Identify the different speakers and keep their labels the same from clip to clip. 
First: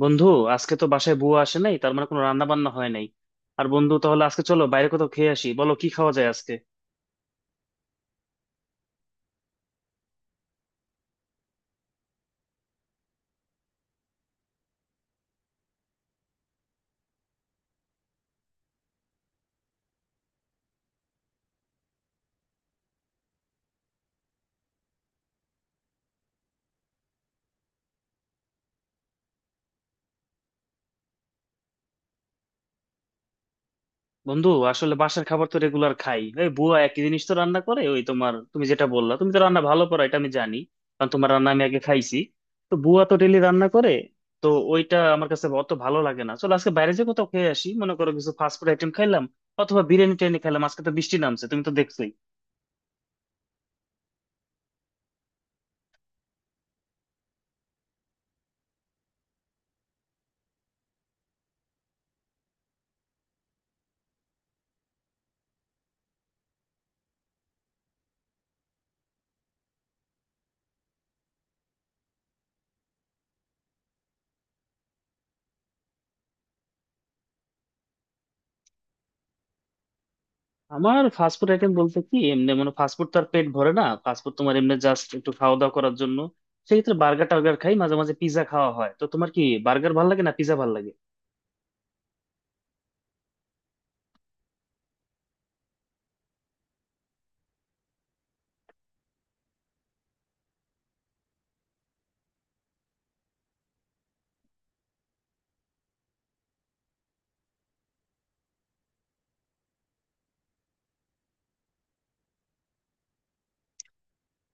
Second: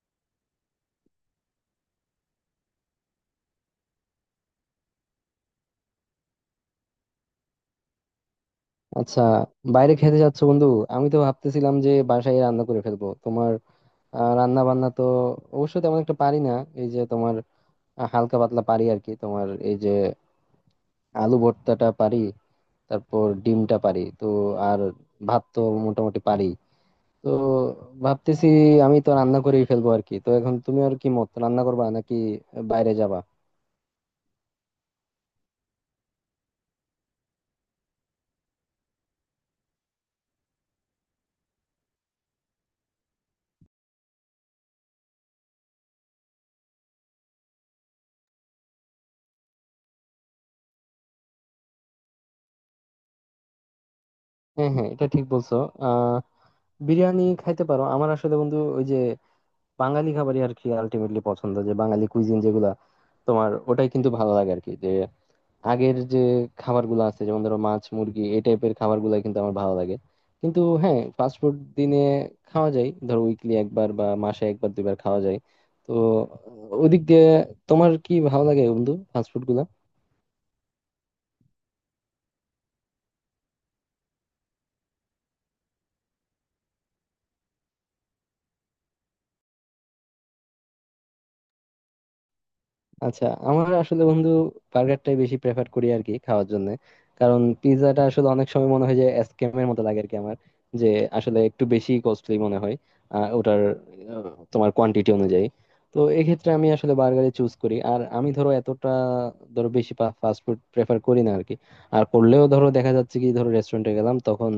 Speaker 1: বন্ধু, আজকে তো বাসায় বুয়া আসে নাই, তার মানে কোনো রান্না বান্না হয় নাই। আর বন্ধু তাহলে আজকে চলো বাইরে কোথাও খেয়ে আসি। বলো কি খাওয়া যায় আজকে।
Speaker 2: আচ্ছা, বাইরে খেতে যাচ্ছ বন্ধু? আমি তো ভাবতেছিলাম যে বাসায় রান্না করে ফেলবো তোমার। রান্না বান্না তো অবশ্য তেমন একটা পারি না। এই যে তোমার হালকা পাতলা পারি আর কি। তোমার এই যে আলু ভর্তাটা পারি, তারপর ডিমটা পারি তো, আর ভাত তো মোটামুটি পারি। তো ভাবতেছি আমি তো রান্না করেই ফেলবো আর কি। তো এখন তুমি আর কি মত রান্না করবা নাকি বাইরে যাবা?
Speaker 1: বন্ধু আসলে বাসার খাবার তো রেগুলার খাই, এই বুয়া একই জিনিস তো রান্না করে। ওই তোমার, তুমি যেটা বললা, তুমি তো রান্না ভালো করো, এটা আমি জানি, কারণ তোমার রান্না আমি আগে খাইছি। তো বুয়া তো ডেলি রান্না করে, তো ওইটা আমার কাছে অত ভালো লাগে না। চলো আজকে বাইরে যে কোথাও খেয়ে আসি, মনে করো কিছু ফাস্ট ফুড আইটেম খাইলাম অথবা বিরিয়ানি টিরিয়ানি খেলাম। আজকে তো বৃষ্টি নামছে, তুমি তো দেখছো।
Speaker 2: হ্যাঁ হ্যাঁ, এটা ঠিক বলছো। আহ বিরিয়ানি খাইতে পারো। আমার আসলে বন্ধু ওই যে বাঙালি খাবারই আর কি আলটিমেটলি পছন্দ, যে বাঙালি কুইজিন যেগুলা তোমার ওটাই কিন্তু ভালো লাগে আর কি। যে আগের যে খাবারগুলো আছে যেমন ধরো মাছ মুরগি এই টাইপের খাবারগুলো কিন্তু আমার ভালো লাগে। কিন্তু হ্যাঁ, ফাস্ট ফুড দিনে খাওয়া যায়, ধরো উইকলি একবার বা মাসে একবার দুইবার খাওয়া যায়। তো ওদিক দিয়ে তোমার কি ভালো লাগে বন্ধু ফাস্ট ফুড?
Speaker 1: আমার ফাস্টফুড আইটেম বলতে কি, এমনি মানে ফাস্টফুড তো আর পেট ভরে না, ফাস্টফুড তোমার এমনি জাস্ট একটু খাওয়া দাওয়া করার জন্য। সেক্ষেত্রে বার্গার টার্গার খাই, মাঝে মাঝে পিৎজা খাওয়া হয়। তো তোমার কি বার্গার ভাল লাগে না পিৎজা ভাল লাগে?
Speaker 2: আচ্ছা, আমার আসলে বন্ধু বার্গারটাই বেশি প্রেফার করি আর কি খাওয়ার জন্য। কারণ পিৎজাটা আসলে অনেক সময় মনে হয় যে স্ক্যামের মতো লাগে আর কি আমার। যে আসলে একটু বেশি কস্টলি মনে হয়, ওটার আহ, তোমার কোয়ান্টিটি অনুযায়ী। তো এক্ষেত্রে আমি আসলে বার্গারে চুজ করি। আর আমি ধরো এতটা ধরো বেশি ফাস্ট ফুড প্রেফার করি না আর কি। আর করলেও ধরো দেখা যাচ্ছে কি ধরো রেস্টুরেন্টে গেলাম তখন,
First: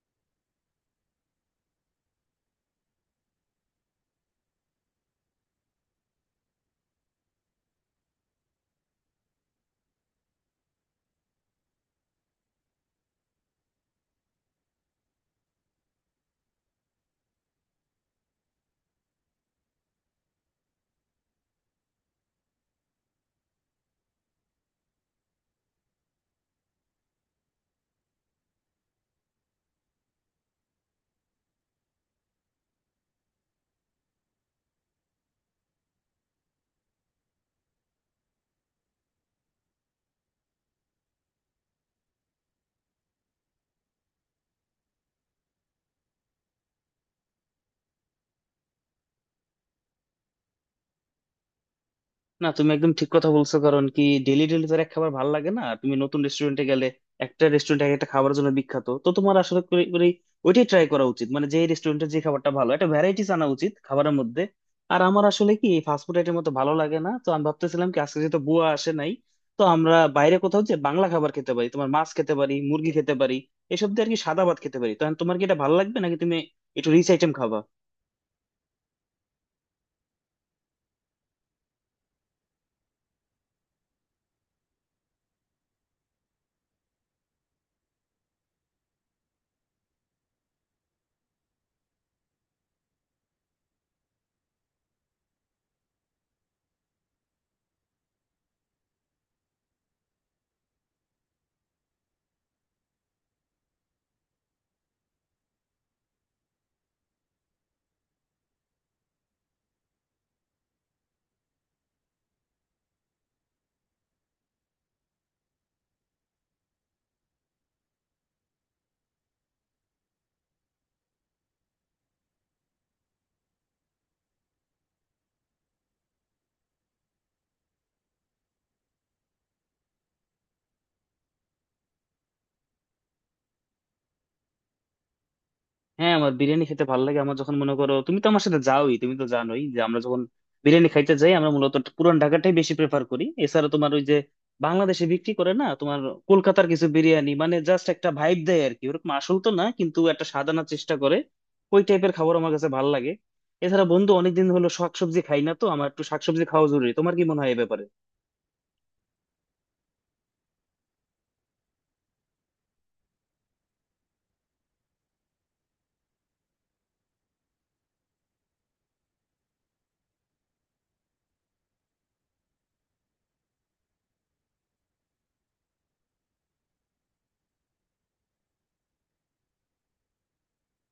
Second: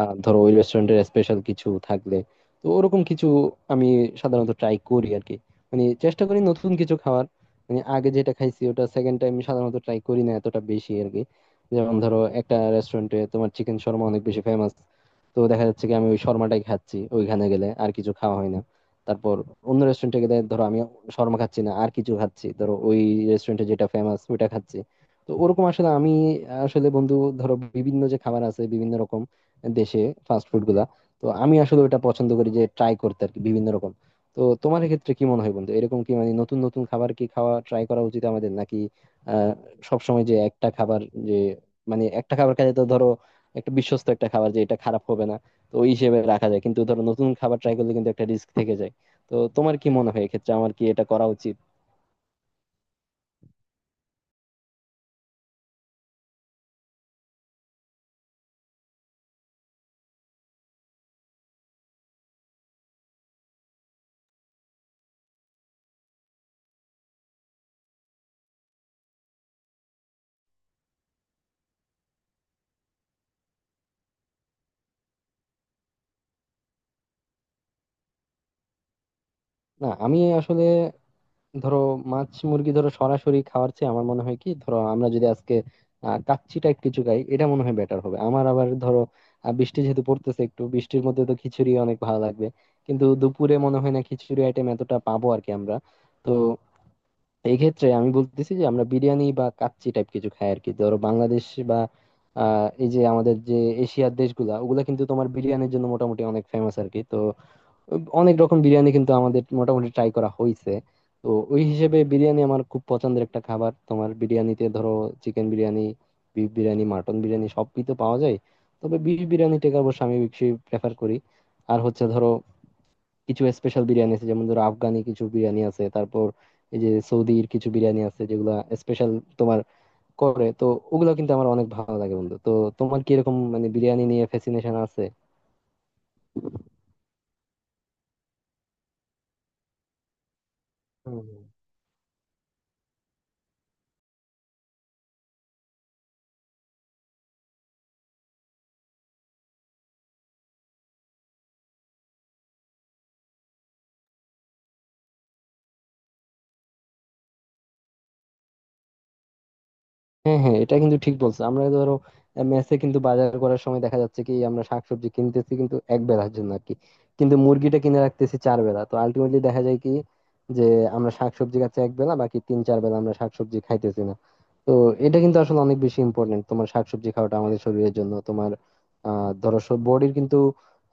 Speaker 2: ধরো ওই রেস্টুরেন্টের স্পেশাল কিছু থাকলে তো ওরকম কিছু আমি সাধারণত ট্রাই করি আর কি। মানে চেষ্টা করি নতুন কিছু খাওয়ার। মানে আগে যেটা খাইছি ওটা সেকেন্ড টাইম সাধারণত ট্রাই করি না এতটা বেশি আর কি। যেমন ধরো একটা রেস্টুরেন্টে তোমার চিকেন শর্মা অনেক বেশি ফেমাস, তো দেখা যাচ্ছে কি আমি ওই শর্মাটাই খাচ্ছি ওইখানে গেলে, আর কিছু খাওয়া হয় না। তারপর অন্য রেস্টুরেন্টে গেলে ধরো আমি শর্মা খাচ্ছি না আর কিছু খাচ্ছি, ধরো ওই রেস্টুরেন্টে যেটা ফেমাস ওইটা খাচ্ছি। তো ওরকম আসলে আমি আসলে বন্ধু ধরো বিভিন্ন যে খাবার আছে বিভিন্ন রকম দেশে ফাস্ট ফুড গুলা, তো আমি আসলে ওটা পছন্দ করি যে ট্রাই করতে আর কি বিভিন্ন রকম। তো তোমার ক্ষেত্রে কি মনে হয় বন্ধু, এরকম কি মানে নতুন নতুন খাবার কি খাওয়া ট্রাই করা উচিত আমাদের নাকি আহ সবসময় যে একটা খাবার, যে মানে একটা খাবার খেলে তো ধরো একটা বিশ্বস্ত একটা খাবার যে এটা খারাপ হবে না তো ওই হিসেবে রাখা যায়। কিন্তু ধরো নতুন খাবার ট্রাই করলে কিন্তু একটা রিস্ক থেকে যায়। তো তোমার কি মনে হয় এক্ষেত্রে আমার কি এটা করা উচিত?
Speaker 1: না, তুমি একদম ঠিক কথা বলছো, কারণ কি ডেলি ডেলি তো আর এক খাবার ভালো লাগে না। তুমি নতুন রেস্টুরেন্টে গেলে, একটা রেস্টুরেন্ট এক একটা খাবারের জন্য বিখ্যাত, তো তোমার আসলে করে করে ওইটাই ট্রাই করা উচিত, মানে যে রেস্টুরেন্টে যে খাবারটা ভালো, একটা ভ্যারাইটিস আনা উচিত খাবারের মধ্যে। আর আমার আসলে কি ফাস্টফুড আইটেম মতো ভালো লাগে না, তো আমি ভাবতেছিলাম কি আজকে যেহেতু বুয়া আসে নাই, তো আমরা বাইরে কোথাও যে বাংলা খাবার খেতে পারি। তোমার মাছ খেতে পারি, মুরগি খেতে পারি, এসব দিয়ে আর কি সাদা ভাত খেতে পারি। তো তোমার কি এটা ভালো লাগবে, নাকি তুমি একটু রিচ আইটেম খাবা?
Speaker 2: না আমি আসলে ধরো মাছ মুরগি ধরো সরাসরি খাওয়ার চেয়ে আমার মনে হয় কি ধরো আমরা যদি আজকে কাচ্চি টাইপ কিছু খাই এটা মনে হয় বেটার হবে আমার। আবার ধরো বৃষ্টি যেহেতু পড়তেছে একটু বৃষ্টির মধ্যে তো খিচুড়ি অনেক ভালো লাগবে। কিন্তু দুপুরে মনে হয় না খিচুড়ি আইটেম এতটা পাবো আর কি আমরা। তো এই ক্ষেত্রে আমি বলতেছি যে আমরা বিরিয়ানি বা কাচ্চি টাইপ কিছু খাই আর কি। ধরো বাংলাদেশ বা এই যে আমাদের যে এশিয়ার দেশগুলা ওগুলা কিন্তু তোমার বিরিয়ানির জন্য মোটামুটি অনেক ফেমাস আর কি। তো অনেক রকম বিরিয়ানি কিন্তু আমাদের মোটামুটি ট্রাই করা হয়েছে। তো ওই হিসেবে বিরিয়ানি আমার খুব পছন্দের একটা খাবার। তোমার বিরিয়ানিতে ধরো chicken biryani, beef biryani, mutton biryani সবই তো পাওয়া যায়। তবে বিফ বিরিয়ানিটাকে অবশ্য আমি বেশি প্রেফার করি। আর হচ্ছে ধরো কিছু স্পেশাল বিরিয়ানি আছে, যেমন ধরো আফগানি কিছু বিরিয়ানি আছে, তারপর এই যে সৌদির কিছু বিরিয়ানি আছে যেগুলা স্পেশাল তোমার করে, তো ওগুলো কিন্তু আমার অনেক ভালো লাগে বন্ধু। তো তোমার কি এরকম মানে বিরিয়ানি নিয়ে ফ্যাসিনেশন আছে?
Speaker 1: হ্যাঁ, আমার বিরিয়ানি খেতে ভালো লাগে। আমার যখন, মনে করো তুমি তো আমার সাথে যাওই, তুমি তো জানোই যে আমরা যখন বিরিয়ানি খাইতে
Speaker 2: হুম।
Speaker 1: যাই, আমরা মূলত পুরান ঢাকাটাই বেশি প্রেফার করি। এছাড়া তোমার ওই যে বাংলাদেশে বিক্রি করে না, তোমার কলকাতার কিছু বিরিয়ানি, মানে জাস্ট একটা ভাইব দেয় আর কি, ওরকম আসল তো না, কিন্তু একটা স্বাদ আনার চেষ্টা করে। ওই টাইপের খাবার আমার কাছে ভালো লাগে। এছাড়া বন্ধু, অনেকদিন হলো শাকসবজি খাই না, তো আমার একটু শাকসবজি খাওয়া জরুরি। তোমার কি মনে হয় এ ব্যাপারে?
Speaker 2: হ্যাঁ হ্যাঁ, এটা কিন্তু ঠিক বলছো। আমরা ধরো মেসে কিন্তু বাজার করার সময় দেখা যাচ্ছে কি আমরা শাকসবজি কিনতেছি কিন্তু এক বেলার জন্য আর কি। কিন্তু মুরগিটা কিনে রাখতেছি 4 বেলা, তো আলটিমেটলি দেখা যায় কি যে আমরা শাকসবজি খাচ্ছি এক বেলা, বাকি 3-4 বেলা আমরা শাকসবজি খাইতেছি না। তো এটা কিন্তু আসলে অনেক বেশি ইম্পর্টেন্ট তোমার শাকসবজি খাওয়াটা আমাদের শরীরের জন্য। তোমার ধরো বডির কিন্তু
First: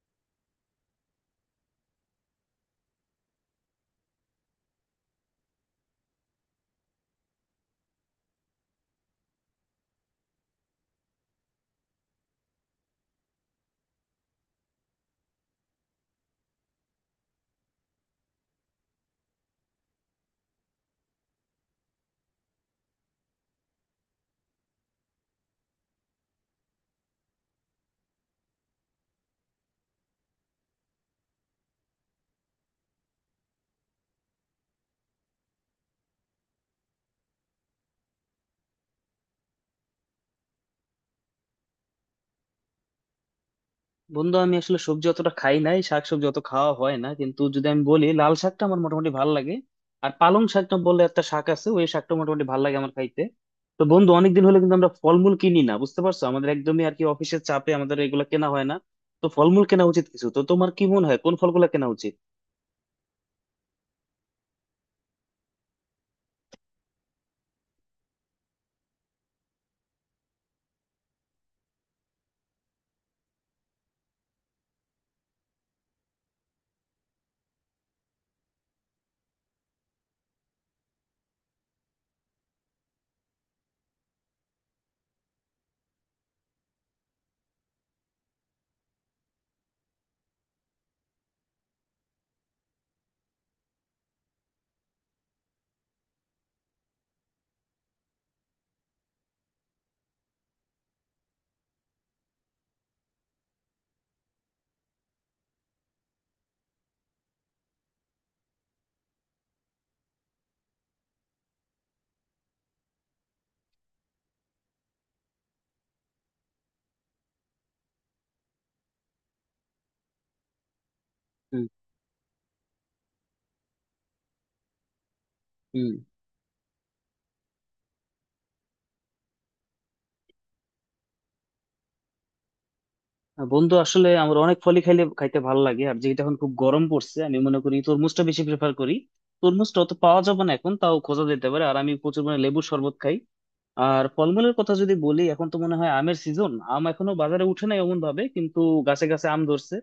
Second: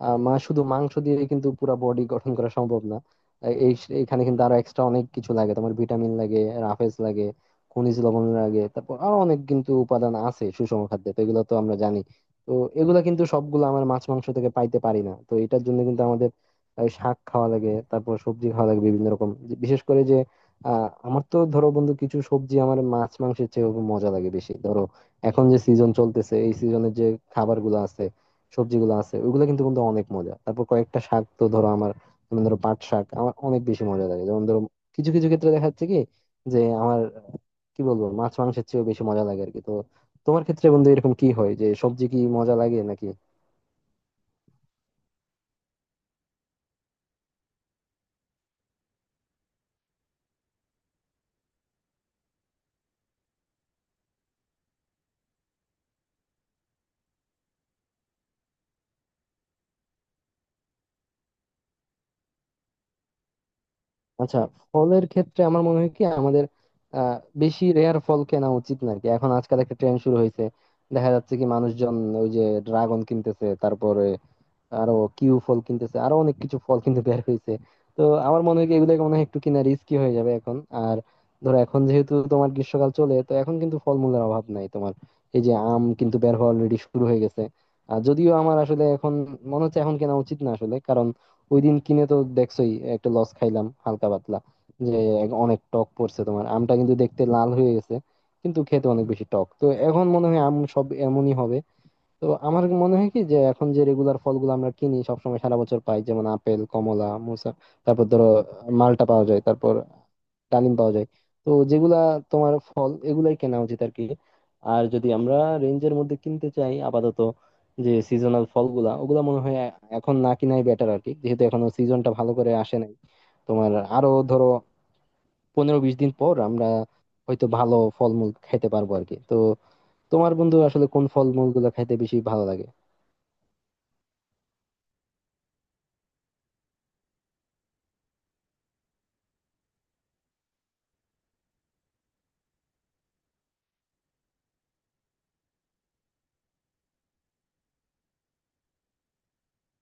Speaker 2: আহ মা শুধু মাংস দিয়ে কিন্তু পুরো বডি গঠন করা সম্ভব না। আহ, এই এখানে কিন্তু আরো এক্সট্রা অনেক কিছু লাগে, তোমার ভিটামিন লাগে, রাফেজ লাগে, খনিজ লবণের আগে, তারপর আরো অনেক কিন্তু উপাদান আছে সুষম খাদ্যে, তো এগুলো তো আমরা জানি। তো এগুলা কিন্তু সবগুলো আমরা মাছ মাংস থেকে পাইতে পারি না, তো এটার জন্য কিন্তু আমাদের এই শাক খাওয়া লাগে, তারপর সবজি খাওয়া লাগে বিভিন্ন রকম। বিশেষ করে যে আমার তো ধরো বন্ধু কিছু সবজি আমার মাছ মাংসের চেয়ে মজা লাগে বেশি। ধরো এখন যে সিজন চলতেছে এই সিজনের যে খাবার গুলো আছে সবজিগুলো আছে ওইগুলো কিন্তু কিন্তু অনেক মজা। তারপর কয়েকটা শাক তো ধরো আমার, যেমন ধরো পাট শাক আমার অনেক বেশি মজা লাগে। যেমন ধরো কিছু কিছু ক্ষেত্রে দেখা যাচ্ছে কি যে আমার কি বলবো মাছ মাংসের চেয়েও বেশি মজা লাগে আর কি। তো তোমার ক্ষেত্রে বন্ধু এরকম কি হয় যে সবজি কি মজা লাগে নাকি?
Speaker 1: বন্ধু আমি আসলে সবজি অতটা খাই নাই, শাকসবজি অত খাওয়া হয় না, কিন্তু যদি আমি বলি লাল শাকটা আমার মোটামুটি ভালো লাগে, আর পালং শাকটা বলে একটা শাক আছে, ওই শাকটা মোটামুটি ভালো লাগে আমার খাইতে। তো বন্ধু, অনেকদিন হলো কিন্তু আমরা ফলমূল কিনি না, বুঝতে পারছো, আমাদের একদমই আর কি অফিসের চাপে আমাদের এগুলো কেনা হয় না। তো ফলমূল কেনা উচিত কিছু। তো তোমার কি মনে হয় কোন ফলগুলো কেনা উচিত?
Speaker 2: আচ্ছা, ফলের ক্ষেত্রে আমার মনে হয় কি আমাদের আহ বেশি রেয়ার ফল কেনা উচিত না আর কি। এখন আজকাল একটা ট্রেন্ড শুরু হয়েছে, দেখা যাচ্ছে কি মানুষজন ওই যে ড্রাগন কিনতেছে, তারপরে আরো কিউ ফল কিনতেছে, আরো অনেক কিছু ফল কিন্তু বের হয়েছে। তো আমার মনে হয় কি এগুলো মনে হয় একটু কিনা রিস্কি হয়ে যাবে এখন। আর ধরো এখন যেহেতু তোমার গ্রীষ্মকাল চলে, তো এখন কিন্তু ফলমূলের অভাব নাই তোমার। এই যে আম কিন্তু বের হওয়া অলরেডি শুরু হয়ে গেছে। আর যদিও আমার আসলে এখন মনে হচ্ছে এখন কেনা উচিত না আসলে, কারণ ওই দিন কিনে তো দেখছোই একটা লস খাইলাম হালকা পাতলা। যে অনেক টক পড়ছে তোমার, আমটা কিন্তু দেখতে লাল হয়ে গেছে কিন্তু খেতে অনেক বেশি টক। তো এখন মনে হয় আম সব এমনই হবে। তো আমার মনে হয় কি যে এখন যে রেগুলার ফলগুলো আমরা কিনি সবসময় সারা বছর পাই, যেমন আপেল কমলা মুসা, তারপর ধরো মালটা পাওয়া যায়, তারপর ডালিম পাওয়া যায়। তো যেগুলা তোমার ফল এগুলাই কেনা উচিত আর কি। আর যদি আমরা রেঞ্জের মধ্যে কিনতে চাই আপাতত, যে সিজনাল ফলগুলা ওগুলা মনে হয় এখন না কিনাই বেটার আর কি, যেহেতু
Speaker 1: হুম,
Speaker 2: এখনো সিজনটা ভালো করে আসে নাই। তোমার আরো ধরো পনেরো
Speaker 1: হুম,
Speaker 2: বিশ দিন পর আমরা হয়তো ভালো ফলমূল খাইতে পারবো আর কি। তো তোমার বন্ধু আসলে কোন ফলমূল গুলো খাইতে বেশি ভালো লাগে?
Speaker 1: বন্ধু আসলে আমার অনেক ফলই খাইলে খাইতে ভালো লাগে। আর যেহেতু এখন খুব গরম পড়ছে, আমি মনে করি তরমুজটা বেশি প্রেফার করি। তরমুজটা অত পাওয়া যাবে না এখন, তাও খোঁজা যেতে পারে। আর আমি প্রচুর মানে লেবুর শরবত খাই। আর ফলমূলের কথা যদি বলি, এখন তো মনে হয় আমের সিজন, আম এখনো বাজারে উঠে নাই এমন ভাবে, কিন্তু গাছে গাছে আম ধরছে।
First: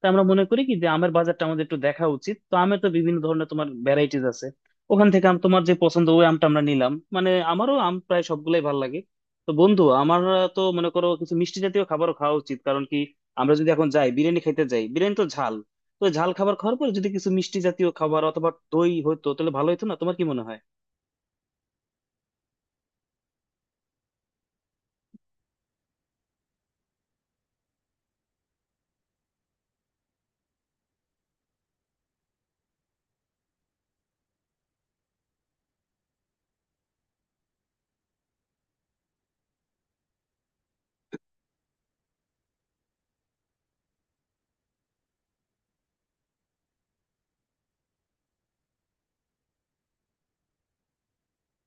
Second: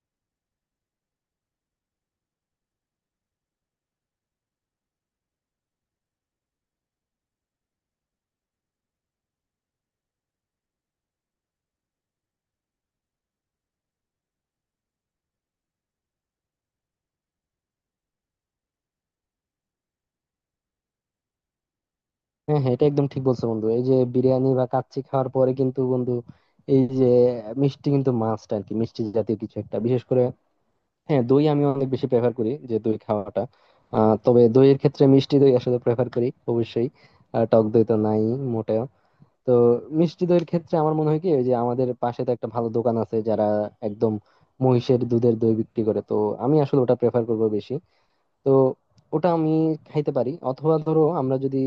Speaker 1: তাই আমরা মনে করি কি যে আমের বাজারটা আমাদের একটু দেখা উচিত। তো আমের তো বিভিন্ন ধরনের তোমার ভ্যারাইটিস আছে, ওখান থেকে আম তোমার যে পছন্দ ওই আমটা আমরা নিলাম, মানে আমারও আম প্রায় সবগুলাই ভালো লাগে। তো বন্ধু আমার তো মনে করো কিছু মিষ্টি জাতীয় খাবারও খাওয়া উচিত, কারণ কি আমরা যদি এখন যাই বিরিয়ানি খাইতে যাই, বিরিয়ানি তো ঝাল, তো ঝাল খাবার খাওয়ার পর যদি কিছু মিষ্টি জাতীয় খাবার অথবা দই হতো তাহলে ভালো হতো না? তোমার কি মনে হয়?
Speaker 2: হ্যাঁ হ্যাঁ, এটা একদম ঠিক বলছো বন্ধু। এই যে বিরিয়ানি বা কাচ্চি খাওয়ার পরে কিন্তু বন্ধু এই যে মিষ্টি কিন্তু মাস্ট আর কি, মিষ্টি জাতীয় কিছু একটা বিশেষ করে। হ্যাঁ, দই আমি অনেক বেশি প্রেফার করি যে দই খাওয়াটা। তবে দইয়ের ক্ষেত্রে মিষ্টি দই আসলে প্রেফার করি অবশ্যই। টক দই তো নাই মোটেও। তো মিষ্টি দইয়ের ক্ষেত্রে আমার মনে হয় কি, ওই যে আমাদের পাশে তো একটা ভালো দোকান আছে যারা একদম মহিষের দুধের দই বিক্রি করে, তো আমি আসলে ওটা প্রেফার করবো বেশি। তো ওটা আমি খাইতে পারি, অথবা ধরো আমরা যদি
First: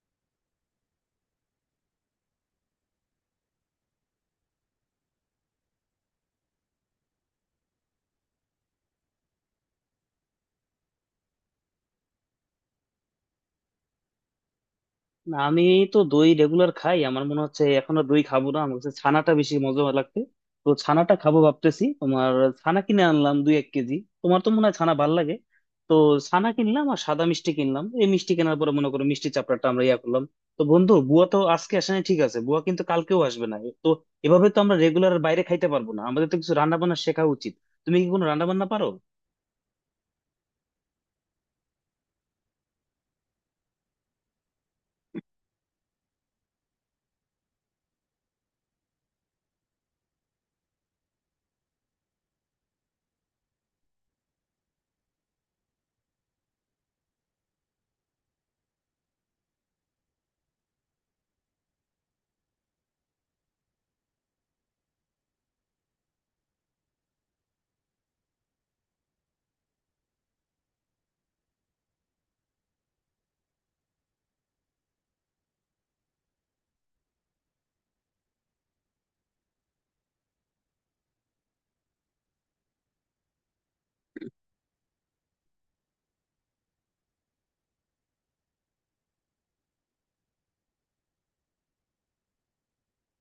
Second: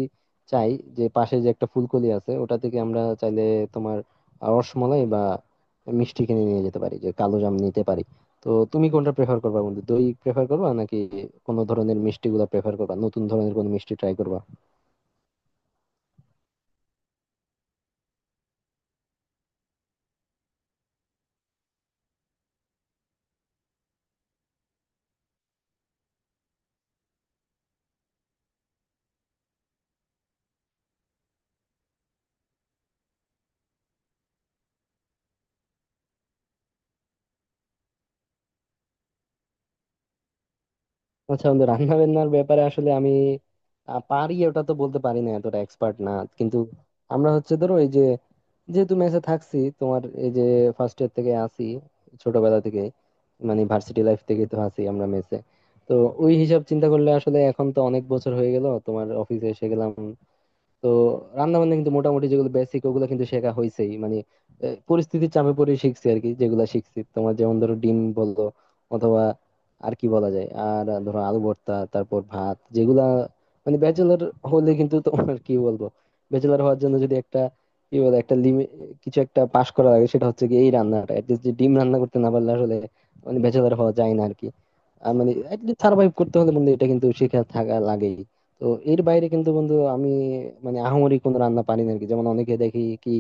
Speaker 2: চাই, যে পাশে যে একটা ফুলকলি আছে ওটা থেকে আমরা চাইলে তোমার রসমলাই বা মিষ্টি কিনে নিয়ে যেতে পারি, যে কালো জাম নিতে পারি। তো তুমি কোনটা প্রেফার করবা বন্ধু, দই প্রেফার করবা নাকি কোনো ধরনের মিষ্টি গুলা প্রেফার করবা, নতুন ধরনের কোনো মিষ্টি ট্রাই করবা?
Speaker 1: না, আমি তো দই রেগুলার খাই, আমার মনে হচ্ছে এখন আর দই খাবো না, আমার কাছে ছানাটা বেশি মজা লাগবে। তো ছানাটা খাবো ভাবতেছি। তোমার ছানা কিনে আনলাম দুই এক কেজি, তোমার তো মনে হয় ছানা ভাল লাগে। তো ছানা কিনলাম, আর সাদা মিষ্টি কিনলাম। এই মিষ্টি কেনার পরে মনে করো মিষ্টি চাপড়াটা আমরা ইয়া করলাম। তো বন্ধু, বুয়া তো আজকে আসে নাই ঠিক আছে, বুয়া কিন্তু কালকেও আসবে না। তো এভাবে তো আমরা রেগুলার বাইরে খাইতে পারবো না, আমাদের তো কিছু রান্না বান্না শেখা উচিত। তুমি কি কোনো রান্না বান্না পারো?
Speaker 2: আচ্ছা বন্ধু, রান্না বান্নার ব্যাপারে আসলে আমি পারি ওটা তো বলতে পারি না, এতটা এক্সপার্ট না। কিন্তু আমরা হচ্ছে ধরো এই যে যেহেতু মেসে থাকছি, তোমার এই যে ফার্স্ট ইয়ার থেকে আসি, ছোটবেলা থেকে, মানে ভার্সিটি লাইফ থেকে তো আছি আমরা মেসে। তো ওই হিসাব চিন্তা করলে আসলে এখন তো অনেক বছর হয়ে গেল, তোমার অফিসে এসে গেলাম। তো রান্না বান্না কিন্তু মোটামুটি যেগুলো বেসিক ওগুলো কিন্তু শেখা হয়েছেই, মানে পরিস্থিতির চাপে পড়ে শিখছি আর কি। যেগুলো শিখছি তোমার যেমন ধরো ডিম বললো অথবা আর কি বলা যায়, আর ধরো আলু ভর্তা তারপর ভাত যেগুলা, মানে ব্যাচেলর হলে কিন্তু তোমার কি বলবো, ব্যাচেলর হওয়ার জন্য যদি একটা কি বলে একটা লিমিট কিছু একটা পাস করা লাগে, সেটা হচ্ছে কি এই রান্নাটা অ্যাটলিস্ট, যে ডিম রান্না করতে না পারলে আসলে মানে ব্যাচেলর হওয়া যায় না আর কি। আর মানে সার্ভাইভ করতে হলে বন্ধু এটা কিন্তু শিখে থাকা লাগে। তো এর বাইরে কিন্তু বন্ধু আমি মানে আহামরি কোনো রান্না পারি না আরকি। যেমন অনেকে দেখি কি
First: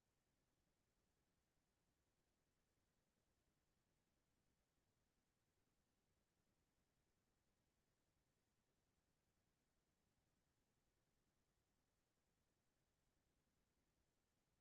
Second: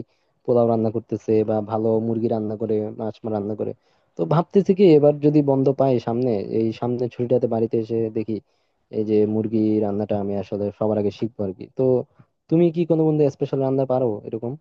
Speaker 2: পোলাও রান্না করতেছে বা ভালো মুরগি রান্না করে মাছ রান্না করে। তো ভাবতেছি কি এবার যদি বন্ধ পাই সামনে, এই সামনে ছুটিটাতে বাড়িতে এসে দেখি এই যে মুরগি রান্নাটা আমি আসলে সবার আগে শিখবো আরকি। তো তুমি কি কোনো বন্ধু স্পেশাল রান্না পারো এরকম?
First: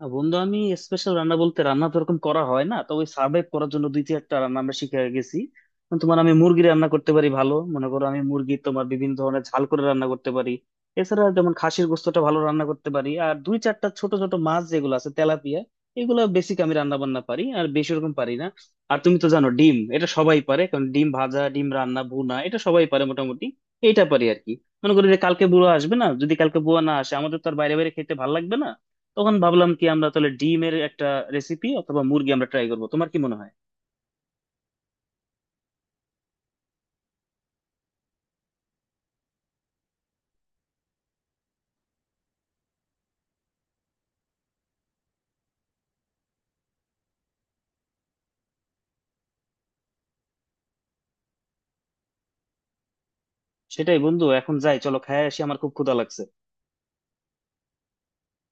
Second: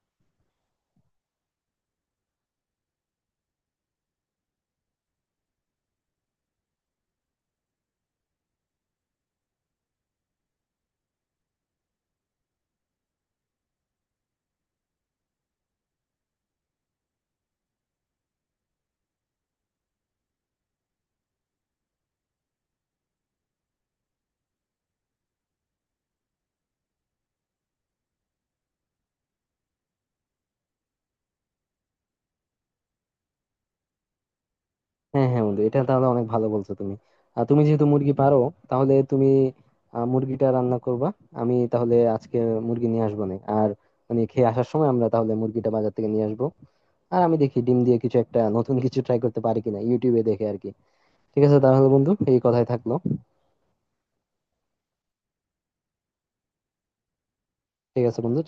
Speaker 1: না, বন্ধু আমি স্পেশাল রান্না বলতে রান্না তো এরকম করা হয় না, তবে সার্ভাইভ করার জন্য দুই একটা রান্না আমরা শিখে গেছি। যেমন তোমার আমি মুরগি রান্না করতে পারি ভালো, মনে করো আমি মুরগি তোমার বিভিন্ন ধরনের ঝাল করে রান্না করতে পারি। এছাড়া যেমন খাসির গোস্তটা ভালো রান্না করতে পারি, আর দুই চারটা ছোট ছোট মাছ যেগুলো আছে তেলাপিয়া, এগুলো বেসিক আমি রান্না বান্না পারি। আর বেশি ওরকম পারি না। আর তুমি তো জানো ডিম, এটা সবাই পারে, কারণ ডিম ভাজা, ডিম রান্না, ভুনা, এটা সবাই পারে মোটামুটি। এইটা পারি আর কি। মনে করি যে কালকে বুয়া আসবে না, যদি কালকে বুয়া না আসে, আমাদের তো আর বাইরে বাইরে খেতে ভালো লাগবে না। তখন ভাবলাম কি আমরা তাহলে ডিমের একটা রেসিপি অথবা মুরগি আমরা ট্রাই করবো। তোমার কি মনে হয়?
Speaker 2: হ্যাঁ হ্যাঁ বন্ধু, এটা তাহলে অনেক ভালো বলছো তুমি। আর তুমি যেহেতু মুরগি পারো তাহলে তুমি মুরগিটা রান্না করবা। আমি তাহলে আজকে মুরগি নিয়ে আসবো না। আর মানে খেয়ে আসার সময় আমরা তাহলে মুরগিটা বাজার থেকে নিয়ে আসবো। আর আমি দেখি ডিম দিয়ে কিছু একটা নতুন কিছু ট্রাই করতে পারি কিনা ইউটিউবে দেখে আর কি। ঠিক আছে তাহলে বন্ধু, এই কথাই থাকলো।
Speaker 1: সেটাই বন্ধু, এখন যাই, চলো খেয়ে আসি, আমার খুব ক্ষুধা লাগছে।
Speaker 2: ঠিক আছে বন্ধু।